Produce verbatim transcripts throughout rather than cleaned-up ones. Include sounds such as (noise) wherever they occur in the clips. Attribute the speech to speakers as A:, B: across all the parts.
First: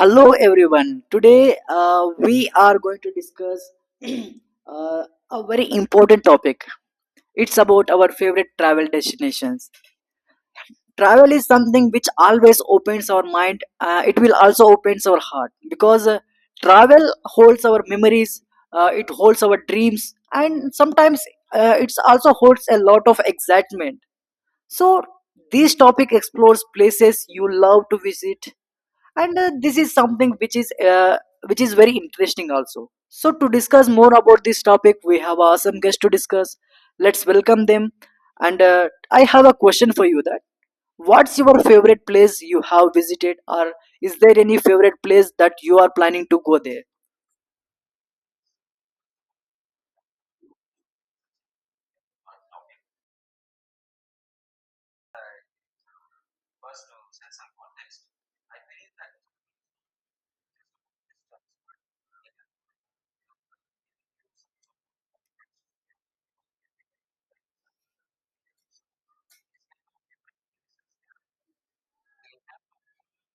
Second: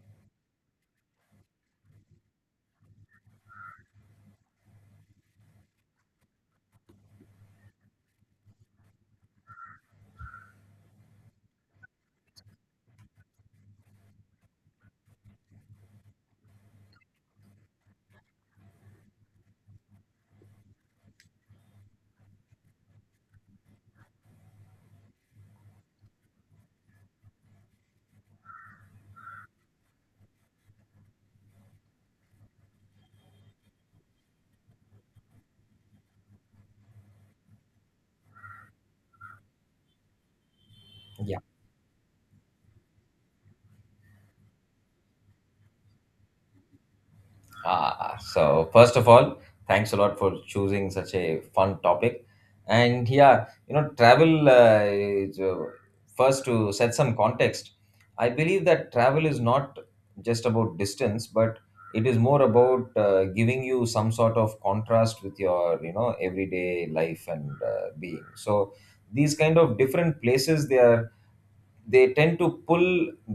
A: Hello, everyone. Today uh, we are going to discuss (clears throat) uh, a very important topic. It's about our favorite travel destinations. Travel is something which always opens our mind. Uh, it will also opens our heart because uh, travel holds our memories. Uh, it holds our dreams, and sometimes uh, it also holds a lot of excitement. So this topic explores places you love to visit, and uh, this is something which is uh, which is very interesting also. So to discuss more about this topic we have our awesome guests to discuss. Let's welcome them. And uh, I have a question for you that what's
B: Yeah.
A: your favorite place you have visited, or is there any favorite place that you are planning to go there?
B: Uh, so first of all, thanks a lot for choosing such a fun topic. And yeah, you know, travel uh, is, uh, first to set some context. I believe that travel is not just about distance, but it is more about uh, giving you some sort of contrast with your, you know, everyday life and uh, being. So these kind of different places, they are they tend to pull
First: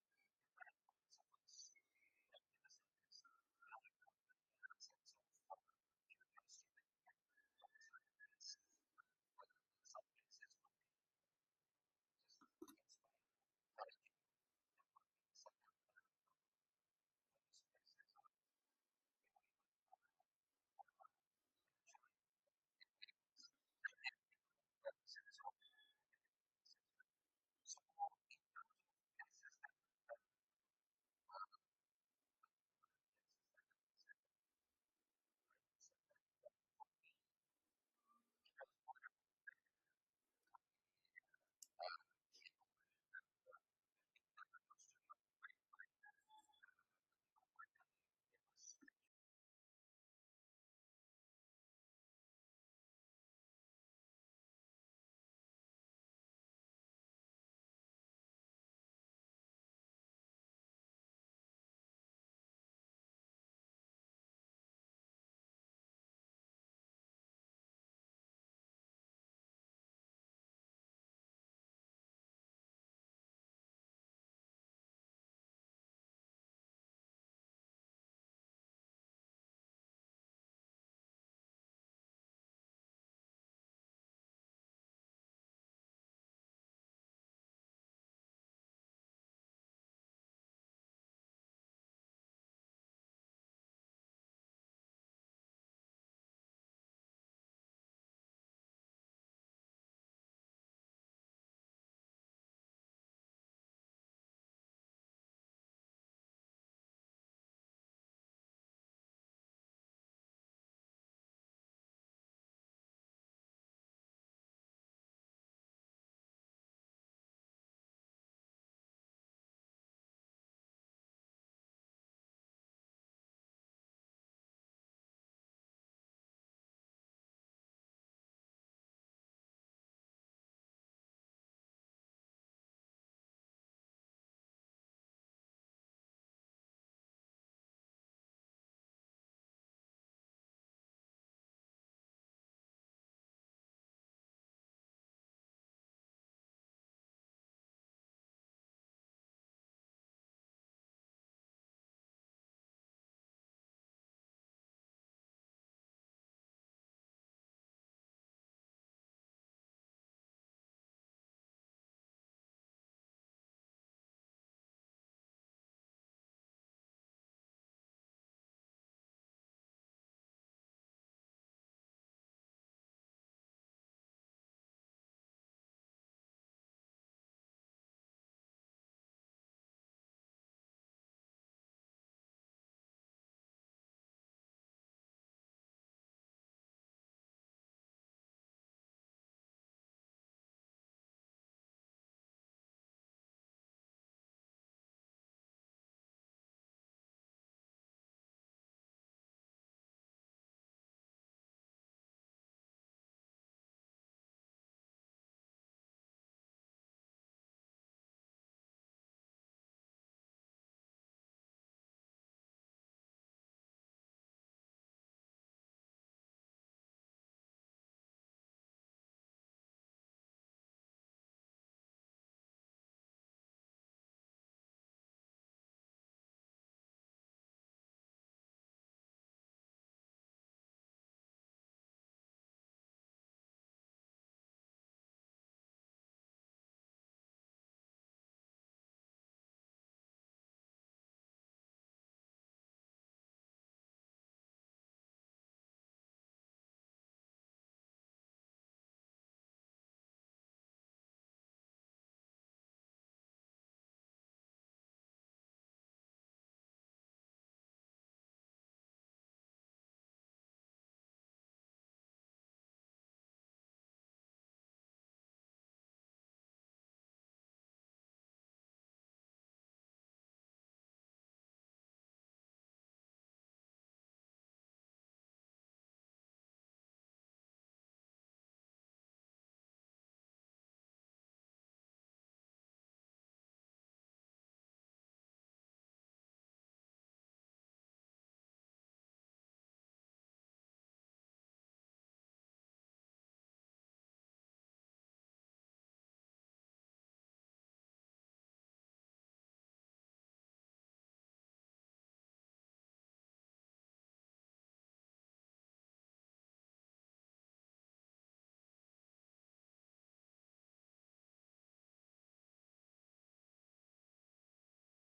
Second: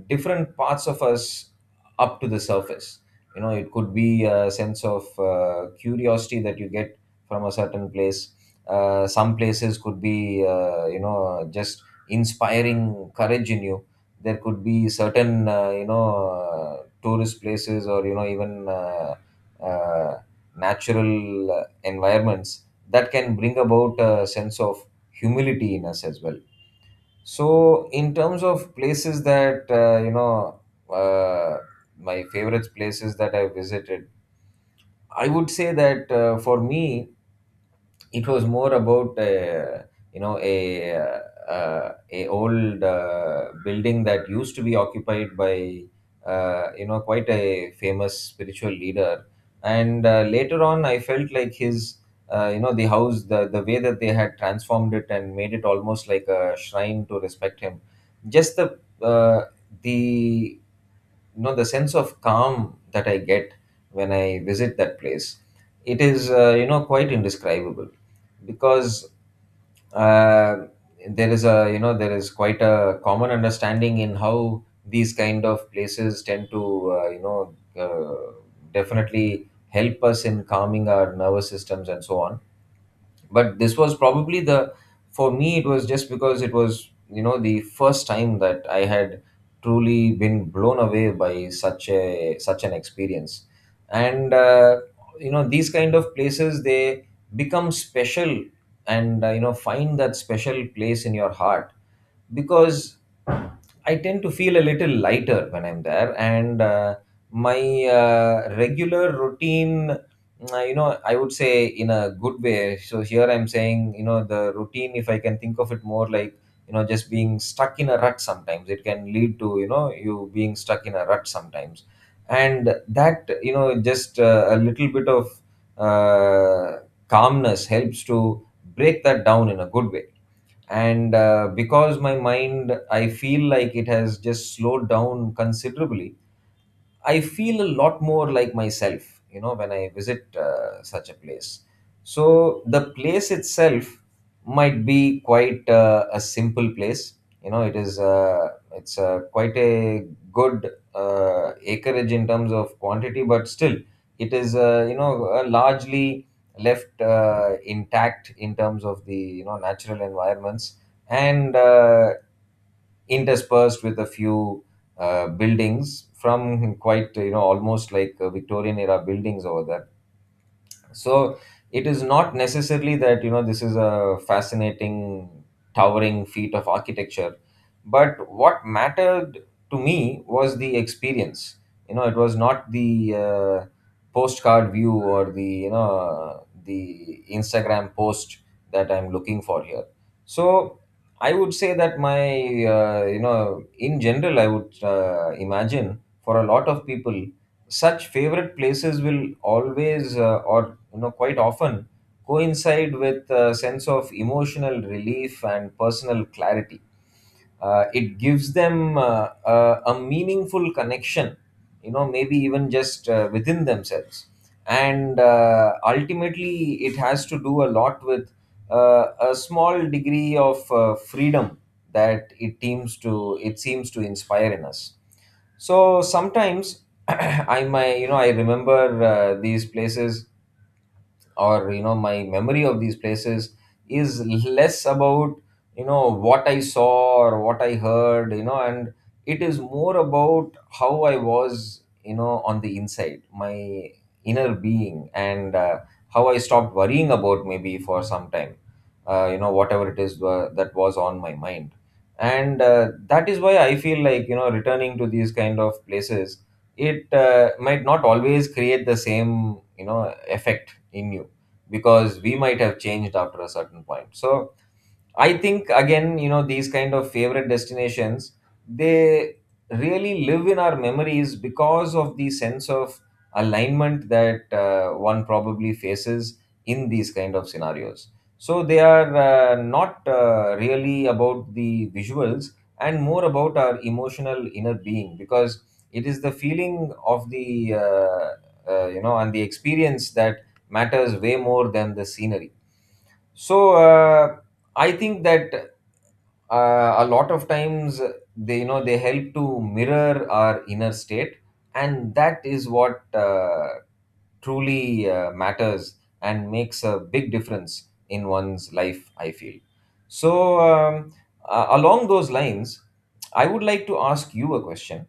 B: different parts of us up to the surface. You know it could be a sense of uh, curiosity that you get from a certain place. Uh, some places could be uh, you know just inspiring courage in you. There could be certain uh, you know uh, tourist places, or you know even uh, uh, natural uh, environments that can bring about a sense of humility in us as well. So, in terms of places that uh, you know, uh, my favorite places that I visited, I would say that uh, for me, it was more about uh, you know a uh, a old uh, building that used to be occupied by uh, you know quite a famous spiritual leader. And uh, later on I felt like his uh, you know the house, the, the way that they had transformed it and made it almost like a shrine to respect him. Just the uh, the you know the sense of calm that I get when I visit that place, it is uh, you know quite indescribable. Because uh, there is a you know there is quite a common understanding in how these kind of places tend to uh, you know uh, definitely help us in calming our nervous systems and so on. But this was probably the, for me it was just because it was you know the first time that I had truly been blown away by such a such an experience. And uh, you know these kind of places, they become special. And uh, you know find that special place in your heart, because I tend to feel a little lighter when I'm there. And uh, my uh, regular routine, uh, you know, I would say, in a good way. So here I'm saying, you know, the routine, if I can think of it more like, you know, just being stuck in a rut sometimes, it can lead to, you know, you being stuck in a rut sometimes. And that, you know, just uh, a little bit of uh, calmness helps to break that down in a good way. And uh, because my mind, I feel like it has just slowed down considerably, I feel a lot more like myself, you know, when I visit uh, such a place. So the place itself might be quite uh, a simple place. You know, it is uh, it's uh, quite a good uh, acreage in terms of quantity, but still it is uh, you know uh, largely left uh, intact in terms of the, you know natural environments. And uh, interspersed with a few uh, buildings from quite, you know almost like uh, Victorian era buildings over there. So it is not necessarily that you know this is a fascinating towering feat of architecture, but what mattered to me was the experience. You know it was not the uh, postcard view or the you know the Instagram post that I'm looking for here. So I would say that my, uh, you know in general I would uh, imagine for a lot of people such favorite places will always, uh, or you know quite often, coincide with a sense of emotional relief and personal clarity. Uh, it gives them uh, a, a meaningful connection, you know maybe even just uh, within themselves. And uh, ultimately it has to do a lot with uh, a small degree of uh, freedom that it seems to it seems to inspire in us. So sometimes (clears throat) i my you know i remember uh, these places, or you know my memory of these places is less about you know what I saw or what I heard, you know and it is more about how I was, you know on the inside, my inner being. And uh, how I stopped worrying about, maybe for some time, uh, you know whatever it is uh, that was on my mind. And uh, that is why I feel like, you know returning to these kind of places, it uh, might not always create the same, you know effect in you, because we might have changed after a certain point. So I think again, you know, these kind of favorite destinations, they really live in our memories because of the sense of alignment that uh, one probably faces in these kind of scenarios. So they are uh, not uh, really about the visuals, and more about our emotional inner being, because it is the feeling of the, uh, uh, you know and the experience, that matters way more than the scenery. So uh, I think that uh, a lot of times, they you know they help to mirror our inner state, and that is what uh, truly uh, matters and makes a big difference in one's life, I feel. So um, uh, along those lines, I would like to ask you a question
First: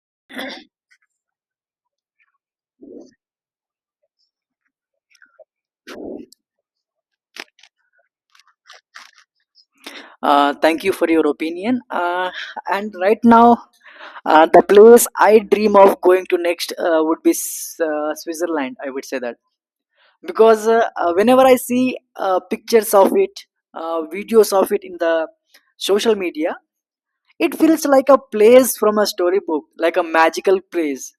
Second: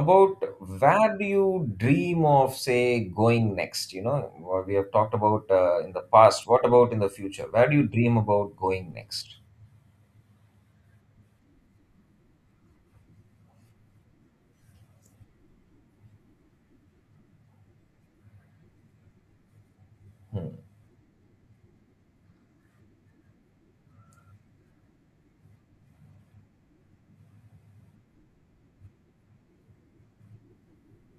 B: about, where do you dream of, say, going next? You know what we have talked about uh, in the past, what about in the future? Where do you dream about going next?
A: uh, Thank you for your opinion. Uh, and right now, uh, the place I dream of going to next uh, would be S- uh, Switzerland, I would say. That
B: Hmm.
A: because uh, uh, whenever I see uh, pictures of it, uh, videos of it in the social media, it feels like a place from a storybook, like a magical place.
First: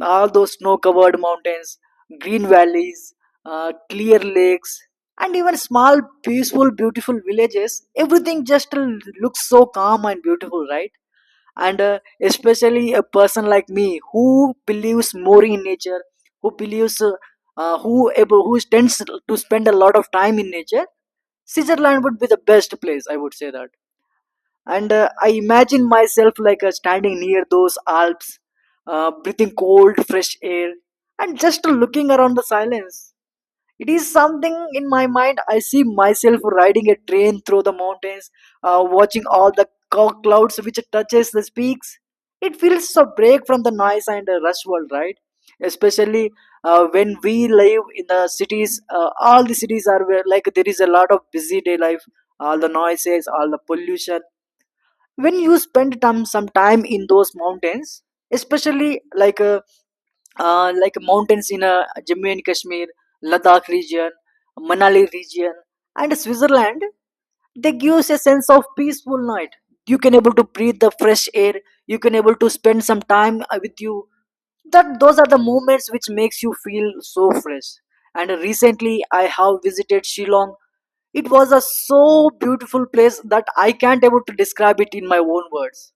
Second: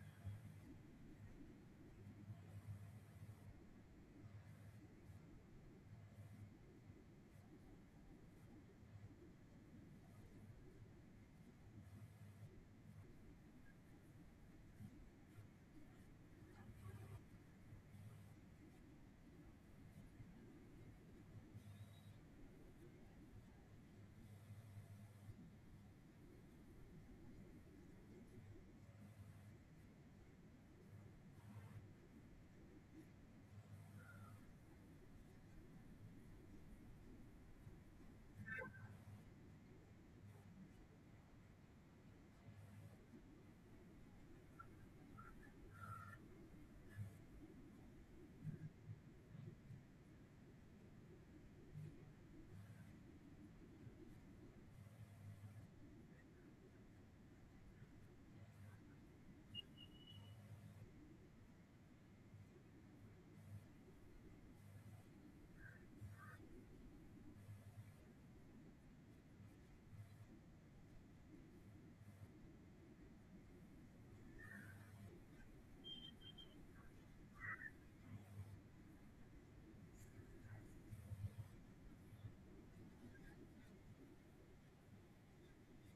A: All those snow covered mountains, green valleys, uh, clear lakes, and even small peaceful beautiful villages, everything just l- looks so calm and beautiful, right? And uh, especially a person like me who believes more in nature, who believes uh, uh, who able, who tends to spend a lot of time in nature, Switzerland would be the best place, I would say that. And uh, I imagine myself like uh, standing near those Alps, uh, breathing cold fresh air and just looking around the silence. It is something in my mind. I see myself riding a train through the mountains, uh, watching all the cou- clouds which touches the peaks. It feels a break from the noise and the rush world, right? Especially uh, when we live in the cities, uh, all the cities are where, like, there is a lot of busy day life, all the noises, all the pollution. When you spend time some time in those mountains, especially like uh, uh, like mountains in uh, Jammu and Kashmir, Ladakh region, Manali region, and Switzerland, they give us a sense of peaceful night. You can able to breathe the fresh air. You can able to spend some time uh, with you. That those are the moments which makes you feel so fresh. And recently, I have visited Shillong. It was a so beautiful place that I can't able to describe it in my own words.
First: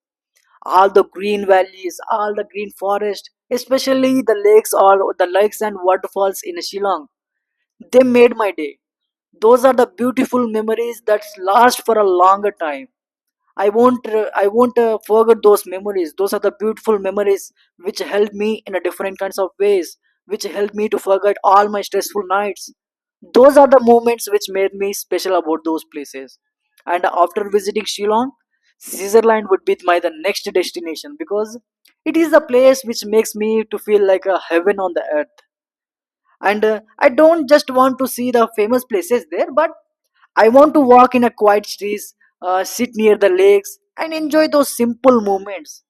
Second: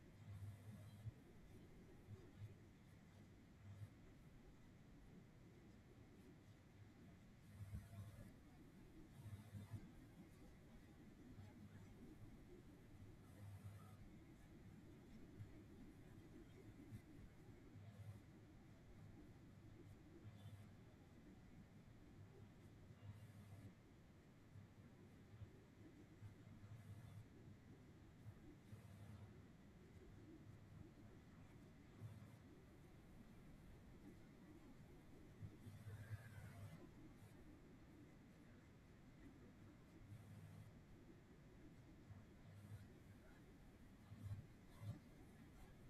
A: All the green valleys, all the green forest, especially the lakes, or the lakes and waterfalls in Shillong. They made my day. Those are the beautiful memories that last for a longer time. I won't uh, i won't uh, forget those memories. Those are the beautiful memories which helped me in a different kinds of ways, which helped me to forget all my stressful nights. Those are the moments which made me special about those places. And after visiting Shillong, Switzerland would be my the next destination because it is the place which makes me to feel like a heaven on the earth. And uh, I don't just want to see the famous places there, but I want to walk in a quiet streets, uh, sit near the lakes and enjoy those simple moments.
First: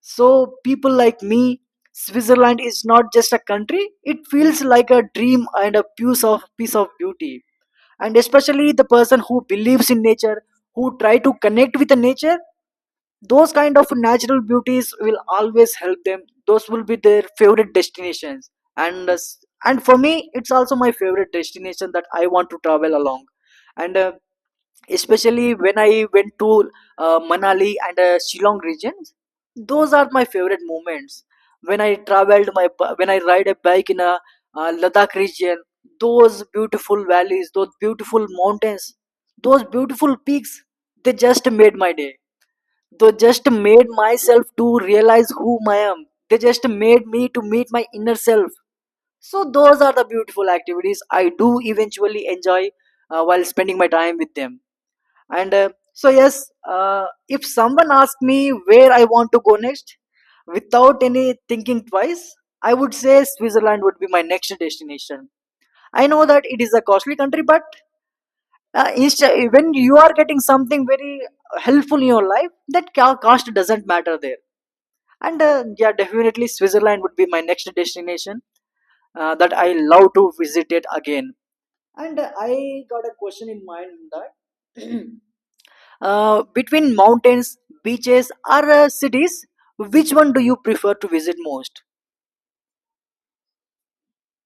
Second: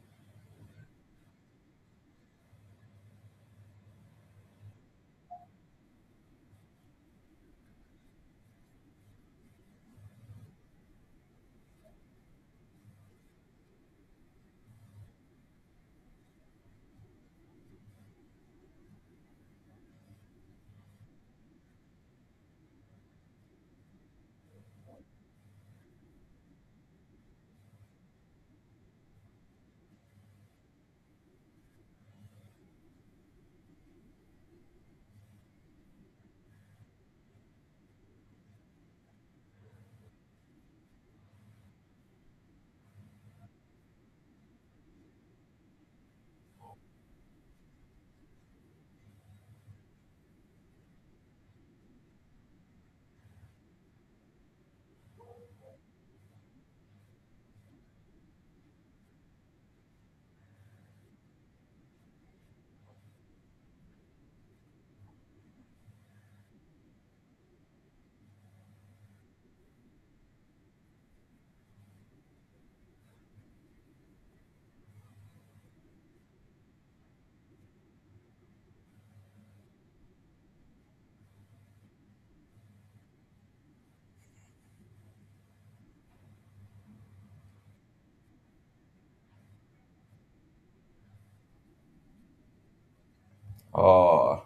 A: So people like me, Switzerland is not just a country, it feels like a dream and a piece of piece of beauty. And especially the person who believes in nature, who try to connect with the nature, those kind of natural beauties will always help them. Those will be their favorite destinations. And uh, s- and for me it's also my favorite destination that I want to travel along. And uh, especially when I went to uh, Manali and uh, Shillong regions. Those are my favorite moments. When I traveled my b- when I ride a bike in a uh, Ladakh region, those beautiful valleys, those beautiful mountains, those beautiful peaks, they just made my day. They just made myself to realize who I am. They just made me to meet my inner self. So those are the beautiful activities I do eventually enjoy uh, while spending my time with them. And uh, so yes, uh, if someone asked me where I want to go next, without any thinking twice, I would say Switzerland would be my next destination. I know that it is a costly country, but uh, insta- when you are getting something very helpful in your life, that ca- cost doesn't matter there. And uh, yeah, definitely Switzerland would be my next destination, uh, that I love to visit it again. And uh, I got a question in mind that (clears throat) Uh, between mountains, beaches, or uh, cities, which one do you prefer to visit most?
B: Oh,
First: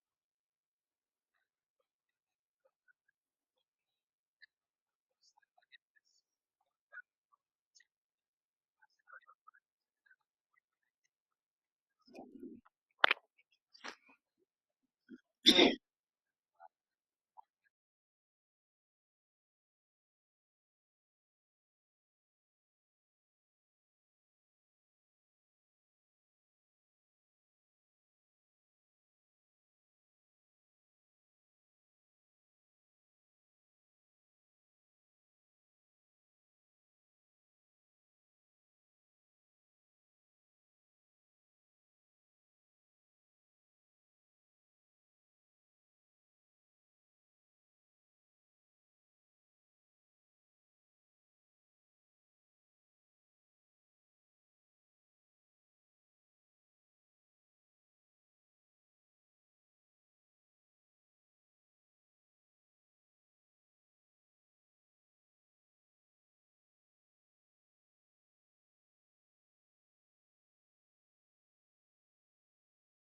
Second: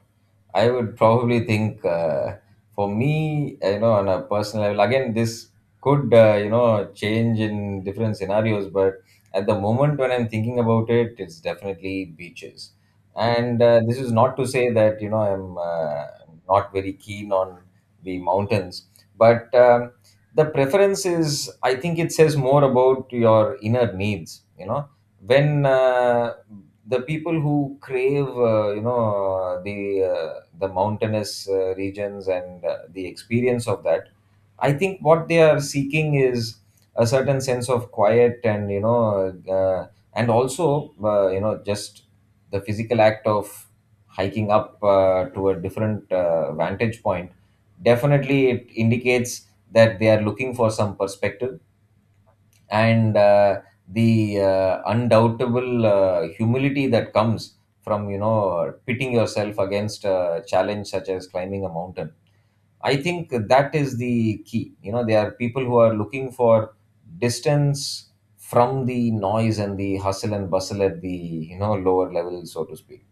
B: I would probably think uh, for me, you know, on a personal level, again, this could, uh, you know, change in different scenarios, but at the moment when I'm thinking about it, it's definitely beaches. And uh, this is not to say that, you know, I'm uh, not very keen on the mountains, but um, the preference is, I think, it says more about your inner needs, you know when uh, the people who crave uh, you know uh, the uh, the mountainous uh, regions and uh, the experience of that, I think what they are seeking is a certain sense of quiet, and you know uh, and also uh, you know just the physical act of hiking up uh, to a different uh, vantage point. Definitely it indicates that they are looking for some perspective, and uh, the uh, undoubtable uh, humility that comes from you know pitting yourself against a challenge such as climbing a mountain. I think that is the key. You know there are people who are looking for distance from the noise and the hustle and bustle at the, you know lower level, so to speak.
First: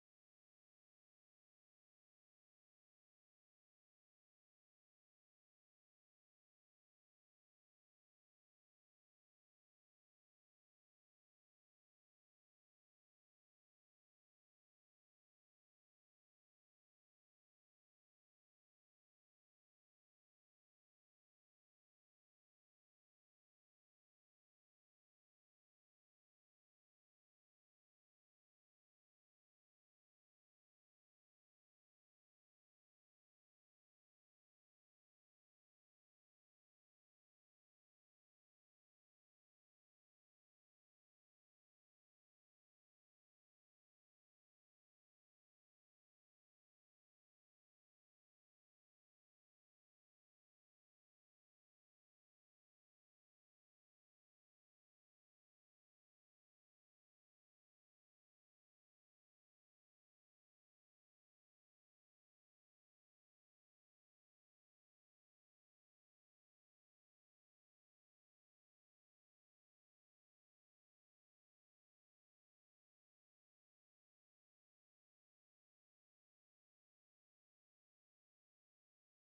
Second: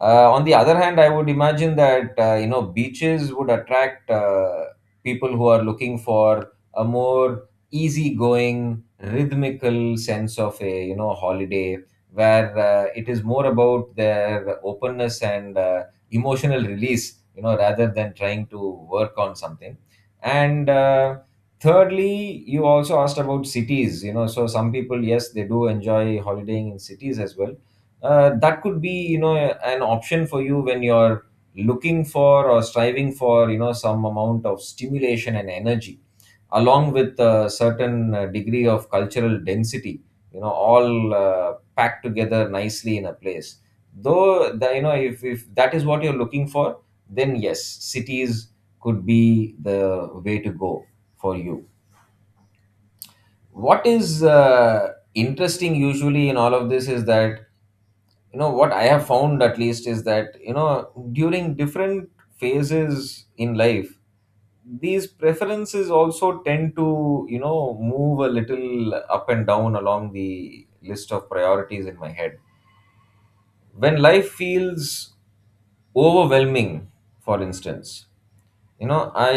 B: uh, On the other hand, I would imagine that uh, you know beaches would attract uh, people who are looking for a more easygoing, rhythmical sense of a, you know holiday, where uh, it is more about their openness and uh, emotional release, you know, rather than trying to work on something. And uh, thirdly, you also asked about cities, you know, so some people, yes, they do enjoy holidaying in cities as well. Uh, that could be you know an option for you when you're looking for, or striving for, you know some amount of stimulation and energy, along with a certain uh, degree of cultural density, you know all uh, packed together nicely in a place. Though the, you know if, if that is what you're looking for, then yes, cities could be the way to go for you. What is uh, interesting usually in all of this is that, you know what I have found at least is that, you know during different phases in life, these preferences also tend to, you know move a little up and down along the list of priorities in my head. When life feels overwhelming, for instance, you know I,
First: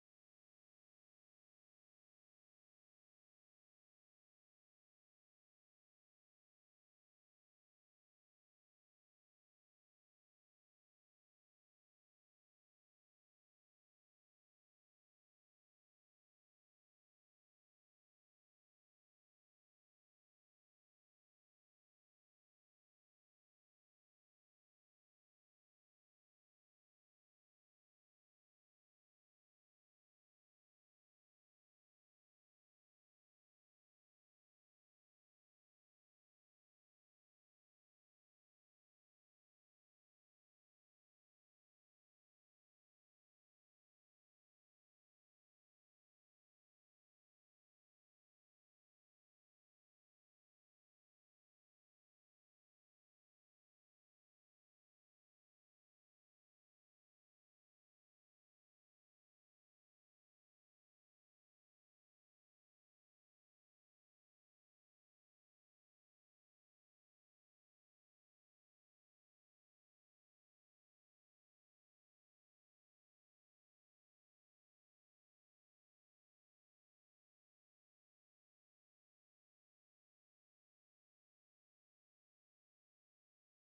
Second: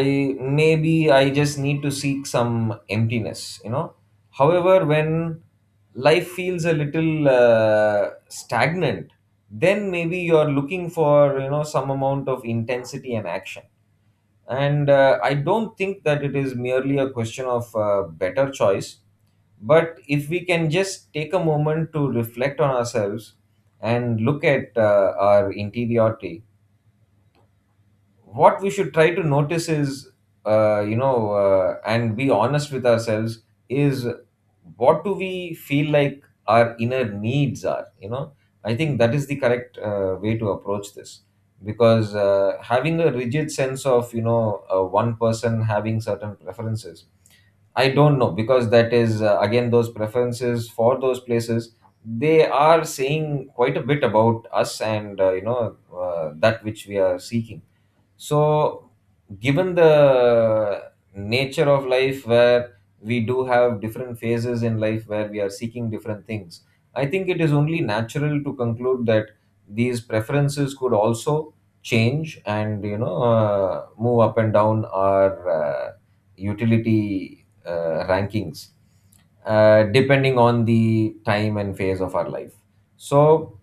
B: maybe I just need to seek some emptiness. You know however, when life feels a little uh, stagnant, then maybe you're looking for, you know some amount of intensity and action. And uh, I don't think that it is merely a question of uh, better choice, but if we can just take a moment to reflect on ourselves and look at uh, our interiority, what we should try to notice is, uh, you know uh, and be honest with ourselves, is, what do we feel like our inner needs are? you know I think that is the correct uh, way to approach this. Because uh, having a rigid sense of, you know uh, one person having certain preferences, I don't know, because that is, uh, again, those preferences for those places, they are saying quite a bit about us. And uh, you know uh, that which we are seeking. So, given the nature of life, where we do have different phases in life where we are seeking different things, I think it is only natural to conclude that these preferences could also change and you know uh, move up and down our uh, utility uh, rankings uh, depending on the time and phase of our life. So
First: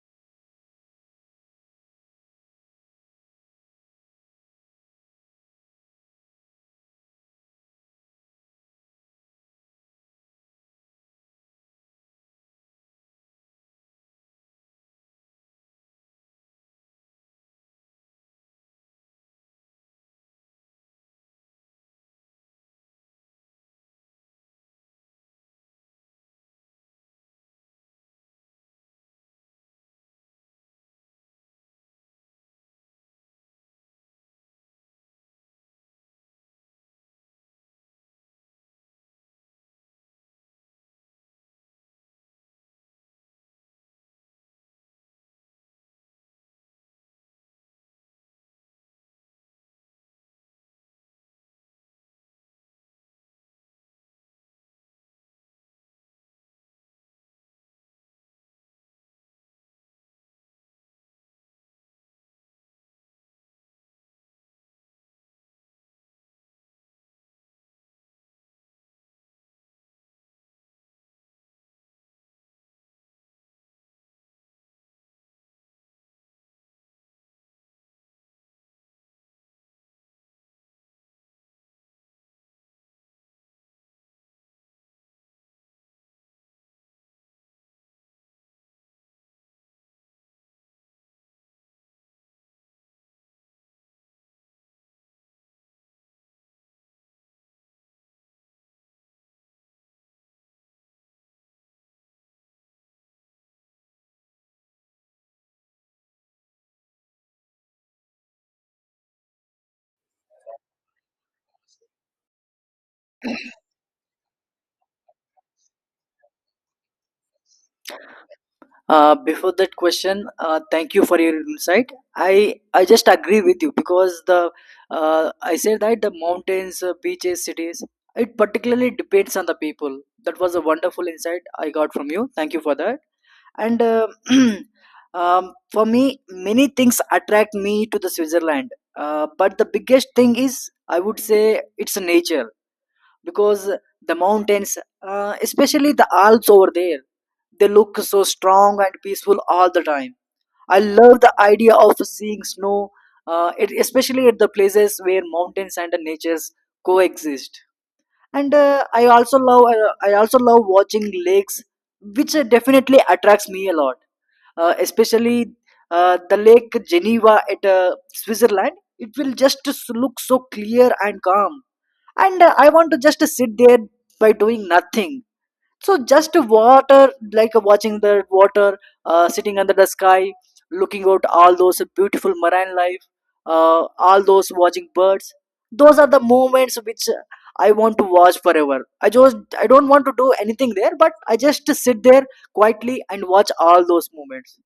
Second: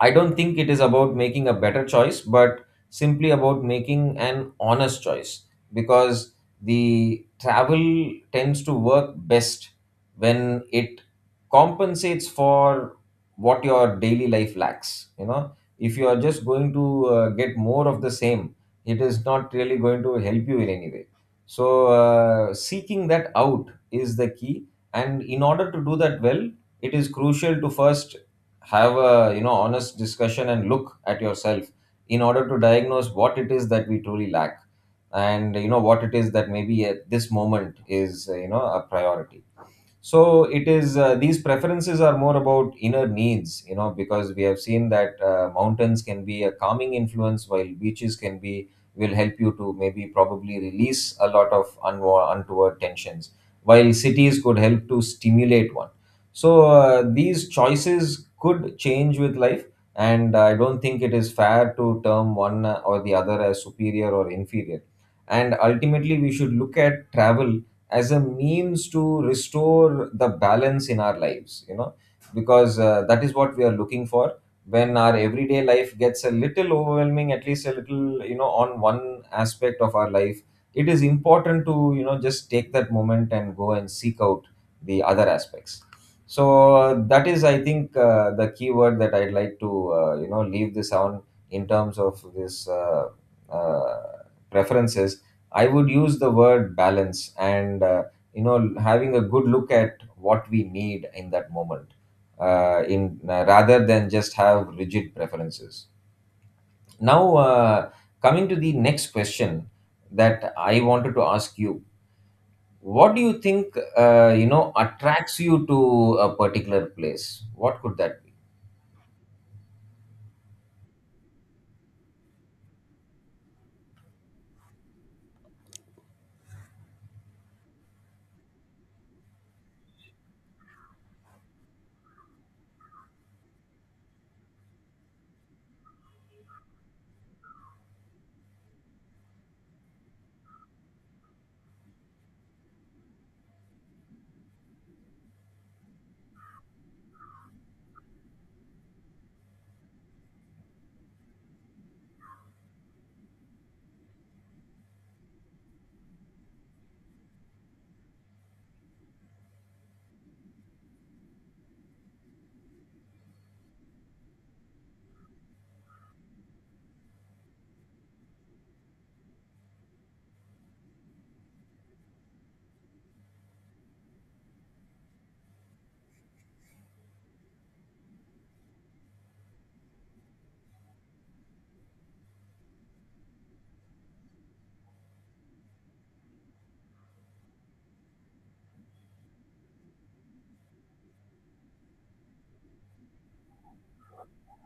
B: I don't think it is about making a better choice, but simply about making an honest choice, because the travel tends to work best when it compensates for what your daily life lacks. You know, if you are just going to uh, get more of the same, it is not really going to help you in any way. So, uh, seeking that out is the key. And in order to do that well, it is crucial to first have a, you know, honest discussion and look at yourself in order to diagnose what it is that we truly lack, and you know what it is that maybe at this moment is, uh, you know, a priority. So it is, uh, these preferences are more about inner needs, you know, because we have seen that uh, mountains can be a calming influence, while beaches can be, will help you to maybe probably release a lot of unwa- untoward tensions, while cities could help to stimulate one. So uh, these choices could change with life, and I don't think it is fair to term one or the other as superior or inferior. And ultimately we should look at travel as a means to restore the balance in our lives, you know, because uh, that is what we are looking for. When our everyday life gets a little overwhelming, at least a little, you know, on one aspect of our life, it is important to, you know, just take that moment and go and seek out the other aspects. So uh, that is, I think, uh, the key word that I'd like to uh, you know leave this on, in terms of this, uh, uh, preferences. I would use the word balance, and uh, you know, having a good look at what we need in that moment, uh, in uh, rather than just have rigid preferences. Now, uh, coming to the next question that I wanted to ask you, what do you think uh, you know attracts you to a particular place? What could that be?
A: Uh, before that question, uh, thank you for your insight. I I just agree with you because the uh, I said that the mountains, uh, beaches, cities. It particularly depends on the people. That was a wonderful insight I got from you. Thank you for that. And uh, (clears throat) um, for me, many things attract me to the Switzerland. Uh, but the biggest thing is, I would say, it's nature because the mountains, uh, especially the Alps over there, they look so strong and peaceful all the time. I love the idea of seeing snow, uh, it, especially at the places where mountains and the natures coexist. And uh, I also love uh, i also love watching lakes, which uh, definitely attracts me a lot, uh, especially uh, the Lake Geneva at uh, Switzerland. It will just s- look so clear and calm. And uh, I want to just sit there by doing nothing. So just water, like watching the water, uh, sitting under the sky, looking out all those beautiful marine life, uh, all those watching birds. Those are the moments which uh, I want to watch forever. I just, I don't want to do anything there, but I just sit there quietly and watch all those moments.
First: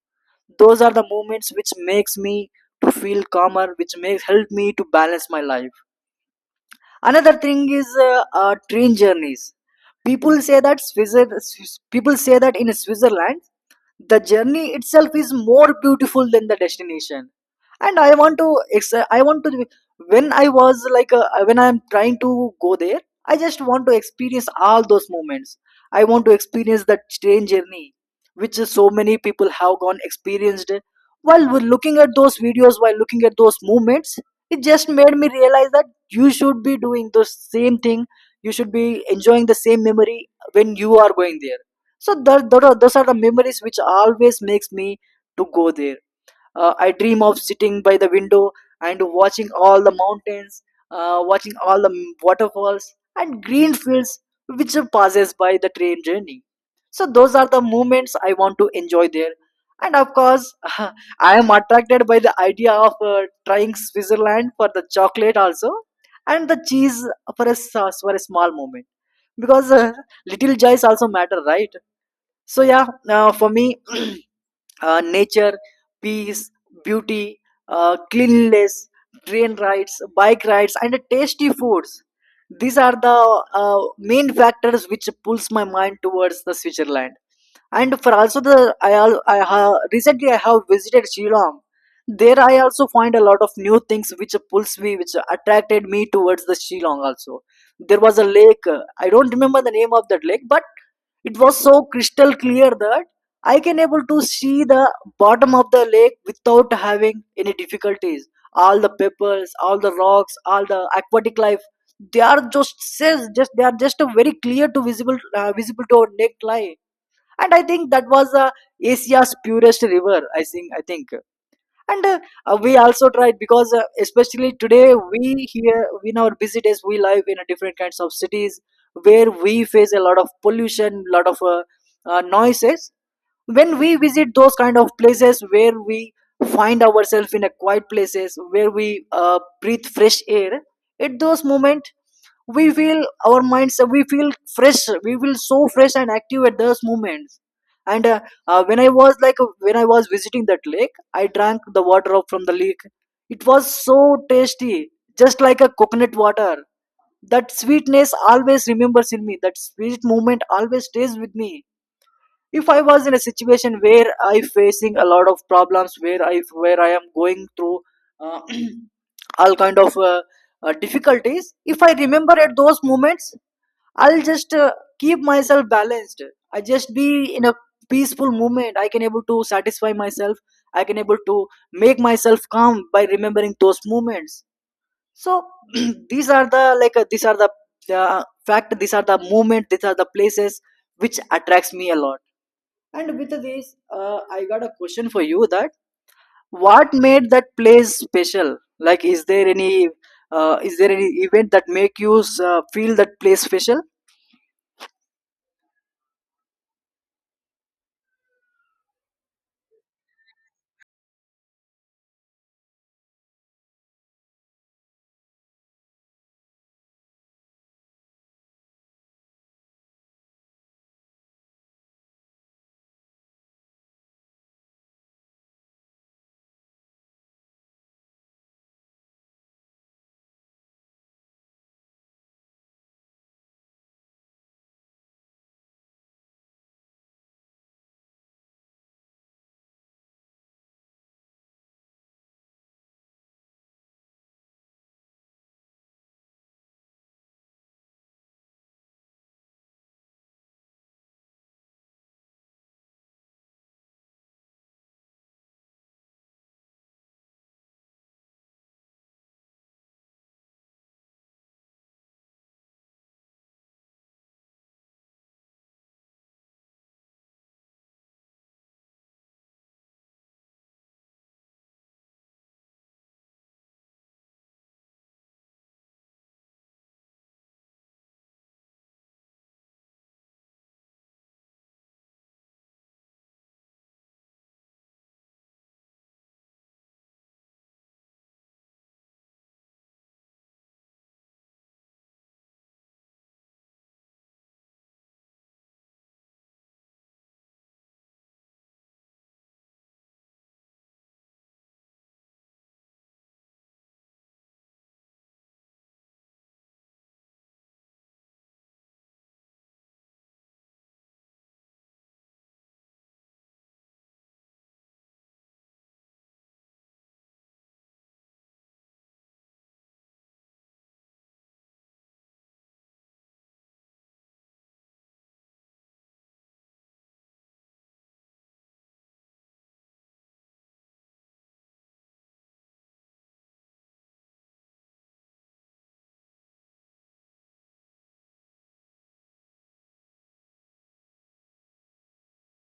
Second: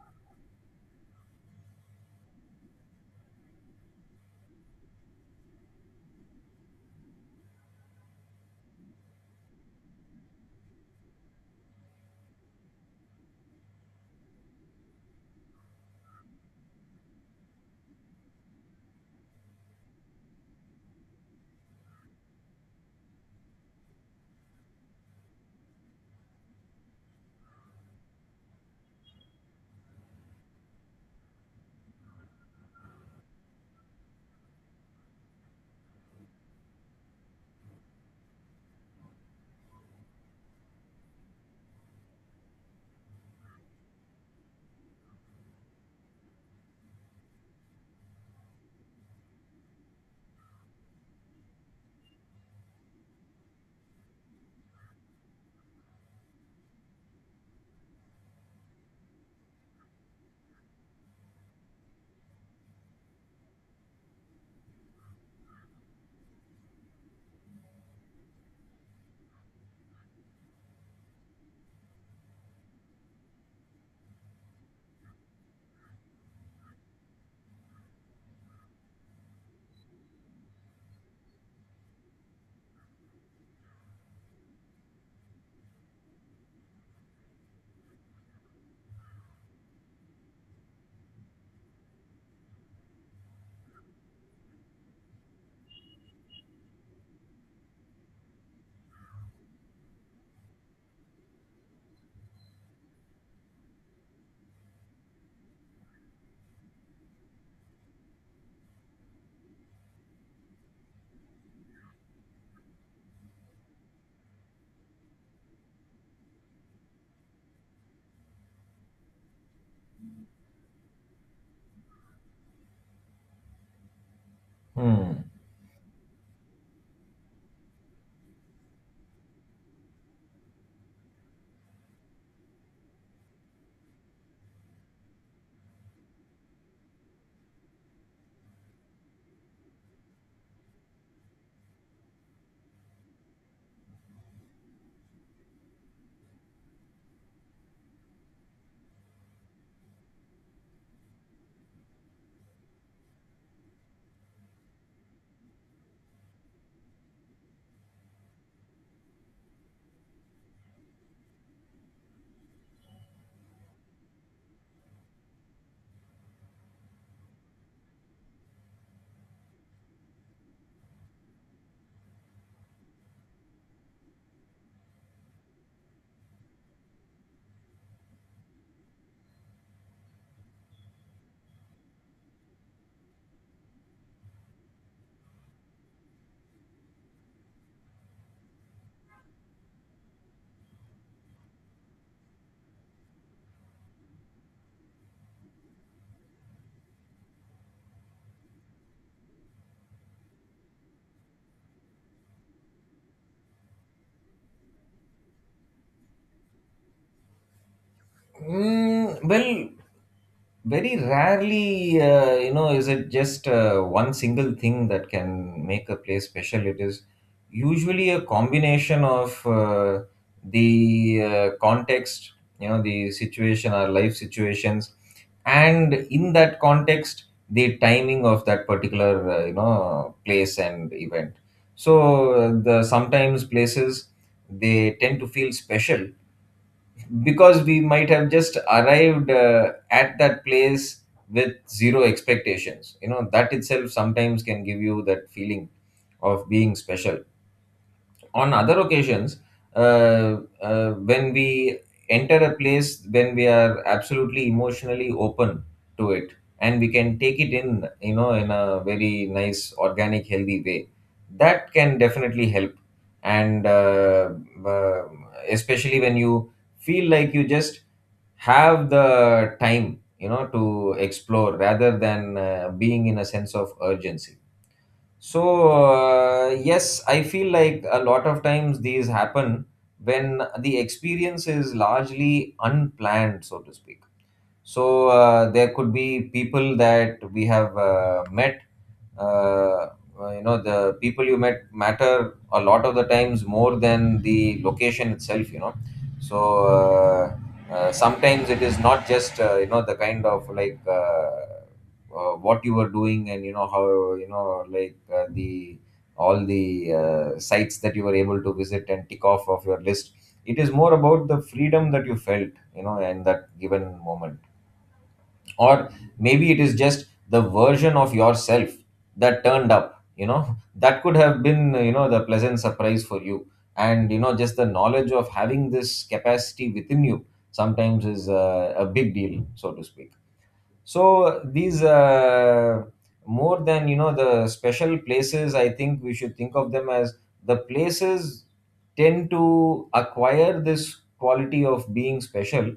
A: Those are the moments which makes me to feel calmer, which makes help me to balance my life. Another thing is uh, uh, train journeys. People say that Swiss- people say that in Switzerland the journey itself is more beautiful than the destination, and I want to ex- I want to, when I was like uh, when I'm trying to go there, I just want to experience all those moments. I want to experience that train journey which so many people have gone experienced. While we're looking at those videos, while looking at those moments, it just made me realize that you should be doing the same thing. You should be enjoying the same memory when you are going there. So tho- tho- those are the memories which always makes me to go there. uh, I dream of sitting by the window and watching all the mountains, uh, watching all the m- waterfalls and green fields which passes by the train journey. So those are the moments I want to enjoy there. And of course, (laughs) I am attracted by the idea of uh, trying Switzerland for the chocolate also, and the cheese, for a, s- for a small moment, because uh, little joys also matter, right? So yeah, uh, for me, (clears throat) uh, nature, peace, beauty, uh, cleanliness, train rides, bike rides, and tasty foods. These are the uh, main factors which pulls my mind towards the Switzerland. And for also the I, al- I ha, recently I have visited Shillong. There I also find a lot of new things which pulls me, which attracted me towards the Shillong also. There was a lake. uh, I don't remember the name of that lake, but it was so crystal clear that I can able to see the bottom of the lake without having any difficulties. All the pebbles, all the rocks, all the aquatic life, they are just says just they are just a very clear to visible uh, visible to our neckline. And I think that was uh, Asia's purest river. I think I think and uh, uh, We also tried because, uh, especially today,
B: Hmm.
A: we here in our busy days, we live in a different kinds of cities where we face a lot of pollution, lot of uh, uh, noises. When we visit those kind of places where we find ourselves in a quiet places, where we uh, breathe fresh air, at those moment we feel our minds, we feel fresh, we feel so fresh and active at those moments. And uh, uh, when i was like when I was visiting that lake, I drank the water up from the lake. It was so tasty, just like a coconut water. That sweetness always remembers in me, that sweet moment always stays with me. If I was in a situation where I facing a lot of problems, where i where I am going through uh, (clears throat) all kind of uh, uh, difficulties, if I remember at those moments, I'll just uh, keep myself balanced. I just be in a peaceful moment, I can able to satisfy myself, I can able to make myself calm by remembering those moments. So (clears throat) these are the like uh, these are the uh, fact these are the moment, these are the places which attracts me a lot. And with this, uh, I got a question for you that, what made that place special? Like, is there any uh, is there any event that make you uh, feel that place special?
B: Mm, well, very rarely, uh, you know, is it just uh, one single thing that can make a place special. It is usually a combination of uh, the uh, context, you know, the situation, our life situations, and in that context, the timing of that particular, uh, you know, place and event. So, uh, the sometimes places they tend to feel special because we might have just arrived uh, at that place with zero expectations, you know, that itself sometimes can give you that feeling of being special. On other occasions, uh, uh, when we enter a place, when we are absolutely emotionally open to it and we can take it in, you know, in a very nice organic healthy way, that can definitely help. And uh, uh, especially when you feel like you just have the time, you know, to explore rather than uh, being in a sense of urgency. So uh, yes, I feel like a lot of times these happen when the experience is largely unplanned, so to speak. So uh, there could be people that we have uh, met. Uh, uh, you know, the people you met matter a lot of the times more than the location itself. You know, so uh, uh, sometimes it is not just, uh, you know, the kind of like, uh, uh, what you were doing and, you know, how, you know, like, uh, the all the uh, sites that you were able to visit and tick off of your list. It is more about the freedom that you felt, you know, in that given moment, or maybe it is just the version of yourself that turned up, you know, (laughs) that could have been, you know, the pleasant surprise for you. And you know just the knowledge of having this capacity within you sometimes is uh, a big deal, so to speak. So these, uh, more than, you know, the special places, I think we should think of them as the places tend to acquire this quality of being special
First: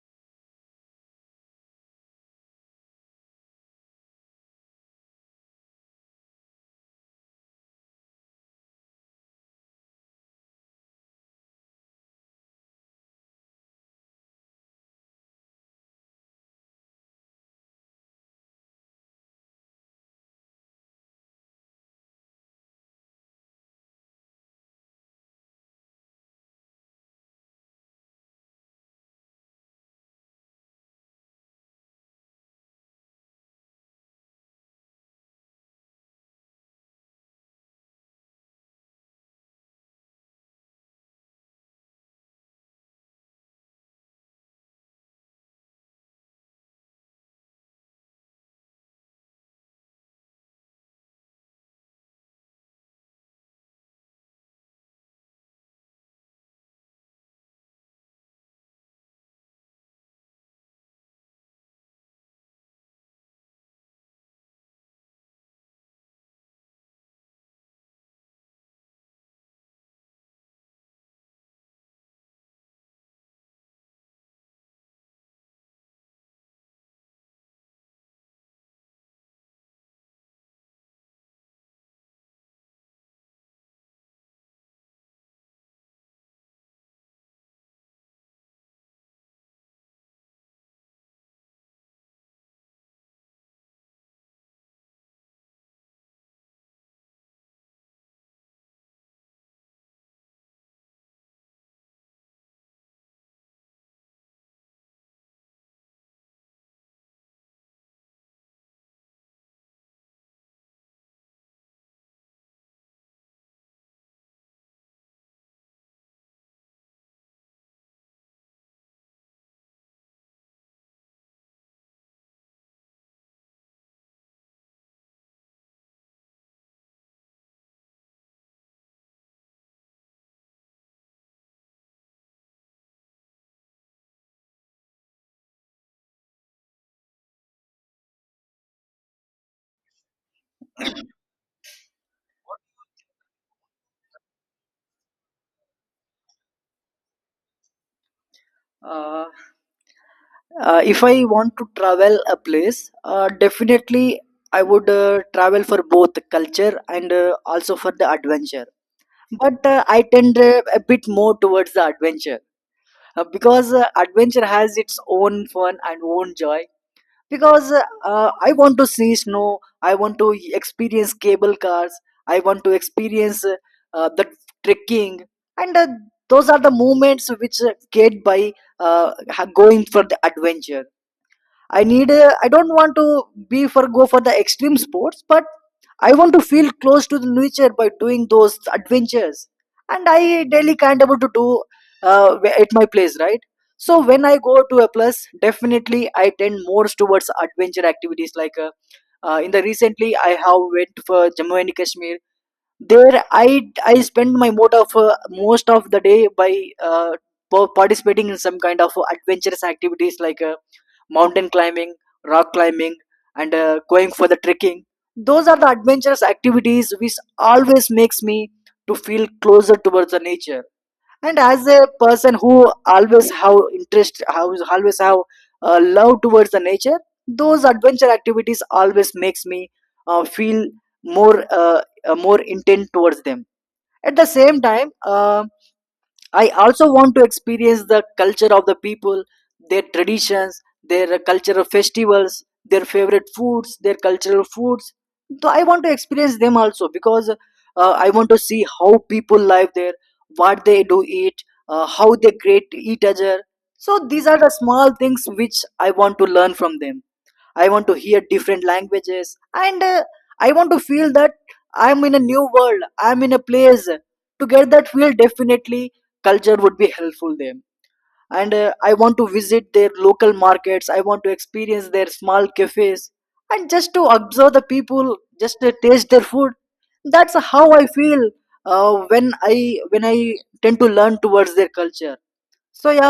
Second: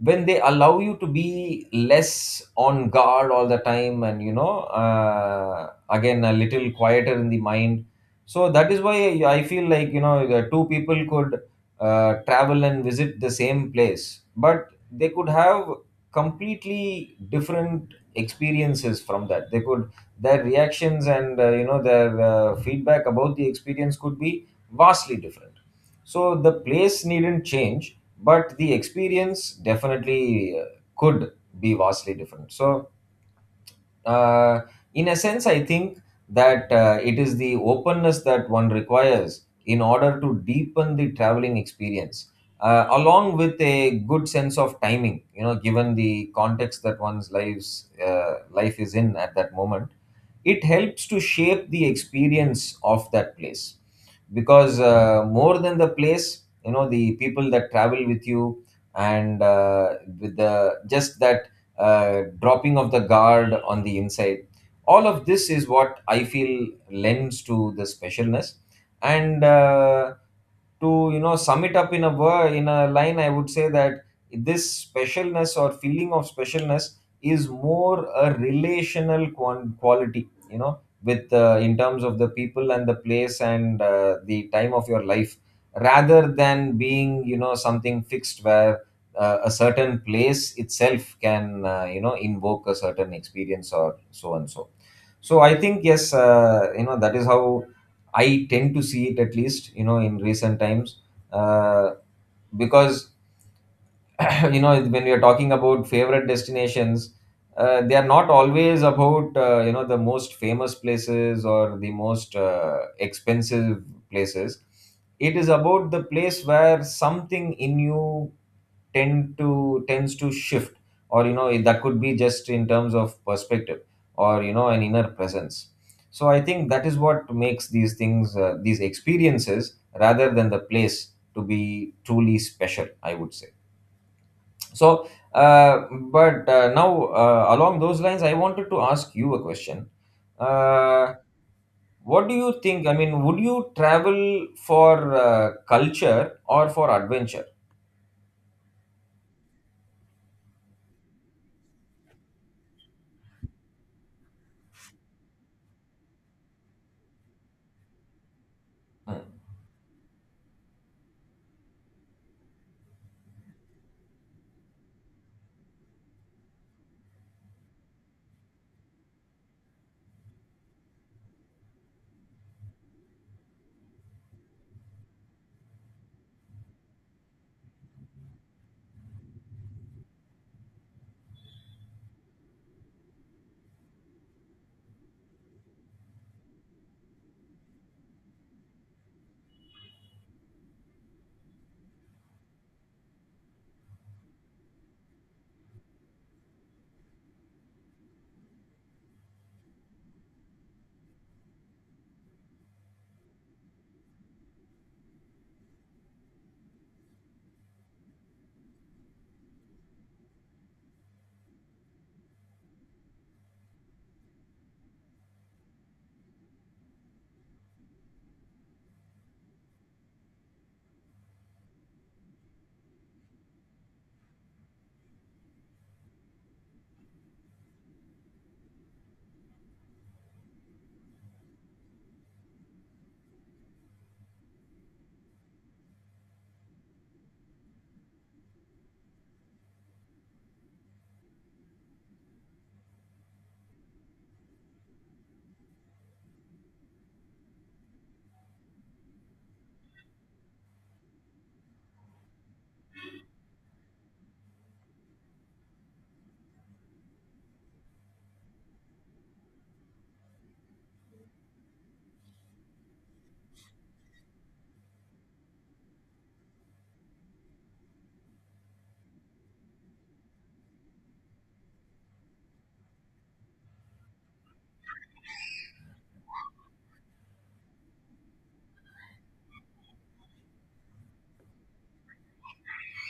B: when they allow you to be less on guard all the time and, you know, uh, again a little quieter in the mind. So that is why I feel like, you know, the two people could uh, travel and visit the same place, but they could have completely different experiences from that. They could, their reactions and, uh, you know, their uh, feedback about the experience could be vastly different. So the place needn't change, but the experience definitely uh, could be vastly different. So, uh, in a sense, I think that uh, it is the openness that one requires in order to deepen the traveling experience, uh, along with a good sense of timing. You know, given the context that one's lives uh, life is in at that moment, it helps to shape the experience of that place. Because uh, more than the place, you know, the people that travel with you, and uh, with the just that uh, dropping of the guard on the inside. All of this is what I feel lends to the specialness. And uh, to, you know, sum it up in a word, in a line, I would say that this specialness or feeling of specialness is more a relational quan- quality. You know, with uh, in terms of the people and the place and uh, the time of your life, rather than being, you know, something fixed, where uh, a certain place itself can, uh, you know, invoke a certain experience or so and so. So I think, yes, uh, you know, that is how I tend to see it, at least, you know, in recent times. uh, because (coughs) (clears throat) you know, when we are talking about favorite destinations, uh, they are not always about, uh, you know, the most famous places or the most uh, expensive places. It is about the place where something in you tend to tends to shift, or, you know, that could be just in terms of perspective, or, you know, an inner presence. So I think that is what makes these things, uh, these experiences, rather than the place, to be truly special, I would say. So, uh, but uh, now uh, along those lines, I wanted to ask you a question. Uh, what do you think? I mean, would you travel for uh, culture or for adventure?
A: Uh, uh, if I want to travel a place, uh, definitely I would uh, travel for both culture and uh, also for the adventure. But uh, I tend uh, a bit more towards the adventure, uh, because uh, adventure has its own fun and own joy. Because uh, I want to see snow, I want to experience cable cars, I want to experience uh, the trekking. And uh, Those are the moments which uh, get by uh, ha- going for the adventure. I need uh, I don't want to be for go for the extreme sports, but I want to feel close to the nature by doing those adventures, and I daily can't able to do uh, at my place, right? So when I go to a place, definitely I tend more towards adventure activities. Like uh, uh, in the recently, I have went for Jammu and Kashmir. There i i spend my mode of uh, most of the day by uh, pa- participating in some kind of adventurous activities, like uh, mountain climbing, rock climbing, and uh, going for the trekking. Those are the adventurous activities which always makes me to feel closer towards the nature. And as a person who always have interest how always have uh, love towards the nature, those adventure activities always makes me uh, feel more uh, uh, more intent towards them. At the same time, um I also want to experience the culture of the people, their traditions, their cultural festivals, their favorite foods, their cultural foods. So I want to experience them also, because uh, I want to see how people live there, what they do eat, uh, how they greet each other. So these are the small things which I want to learn from them. I want to hear different languages, and uh, I want to feel that I'm in a new world, I'm in a place. To get that feel, definitely culture would be helpful them. And uh, I want to visit their local markets, I want to experience their small cafes, and just to observe the people, just to taste their food. That's how I feel uh, when i when i tend to learn towards their culture. So yeah,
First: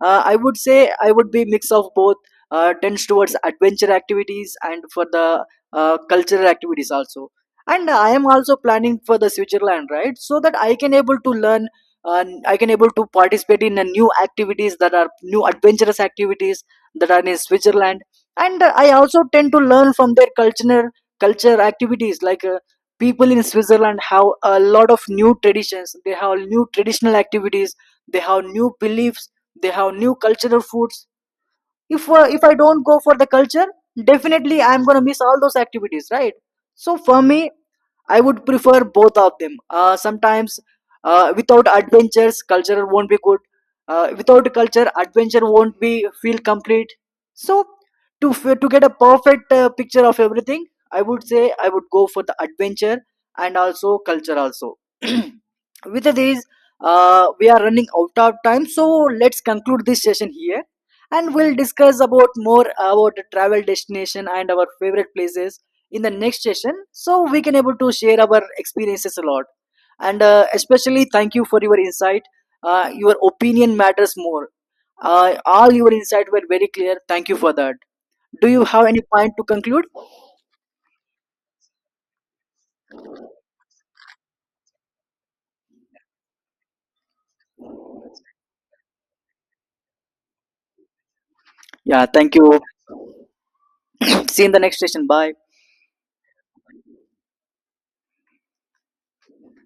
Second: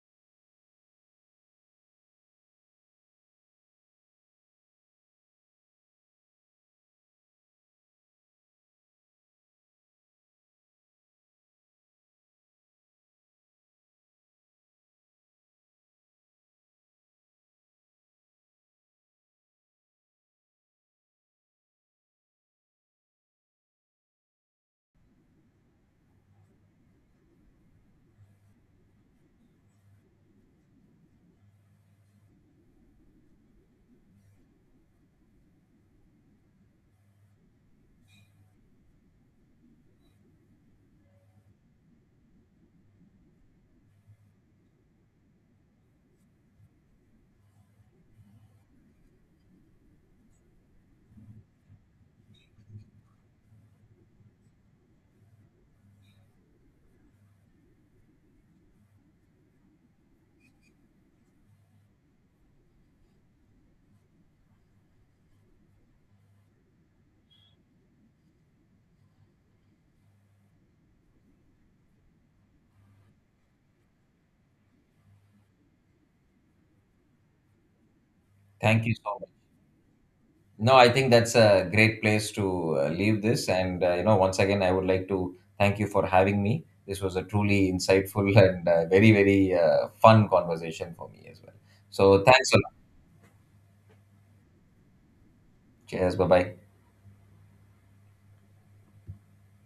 A: uh, I would say I would be mix of both. Uh, tends towards adventure activities and for the uh, cultural activities also. And I am also planning for the Switzerland, right? So that I can able to learn. Uh, I can able to participate in a new activities, that are new adventurous activities that are in Switzerland. And uh, I also tend to learn from their cultural culture activities like. Uh, people in switzerland have a lot of new traditions, they have new traditional activities, they have new beliefs, they have new cultural foods. If uh, if I don't go for the culture, definitely I'm going to miss all those activities, right? So for me, I would prefer both of them. Uh, sometimes, uh, without adventures, culture won't be good. Uh, without culture, adventure won't be feel complete. So, to f- to get a perfect uh, picture of everything, I would say I would go for the adventure and also culture also. (clears throat) With these, uh, we are running out of time, so let's conclude this session here, and we'll discuss about more about travel destination and our favorite places in the next session, so we can able to share our experiences a lot. And uh, especially, thank you for your insight, uh, your opinion matters more, uh, all your insight were very clear. Thank you for that. Do you have
B: Thank you
A: any
B: so much.
A: point to conclude?
B: No, I think that's a great place to uh, leave this. And, uh, you know, once again, I would like to thank you for having me. This was a truly insightful (laughs) and uh, very, very uh, fun conversation for me as well.
A: Yeah,
B: So,
A: thank
B: thanks a
A: you.
B: lot.
A: (coughs) (clears throat) See you in the next session. Bye.
B: Cheers. Bye bye.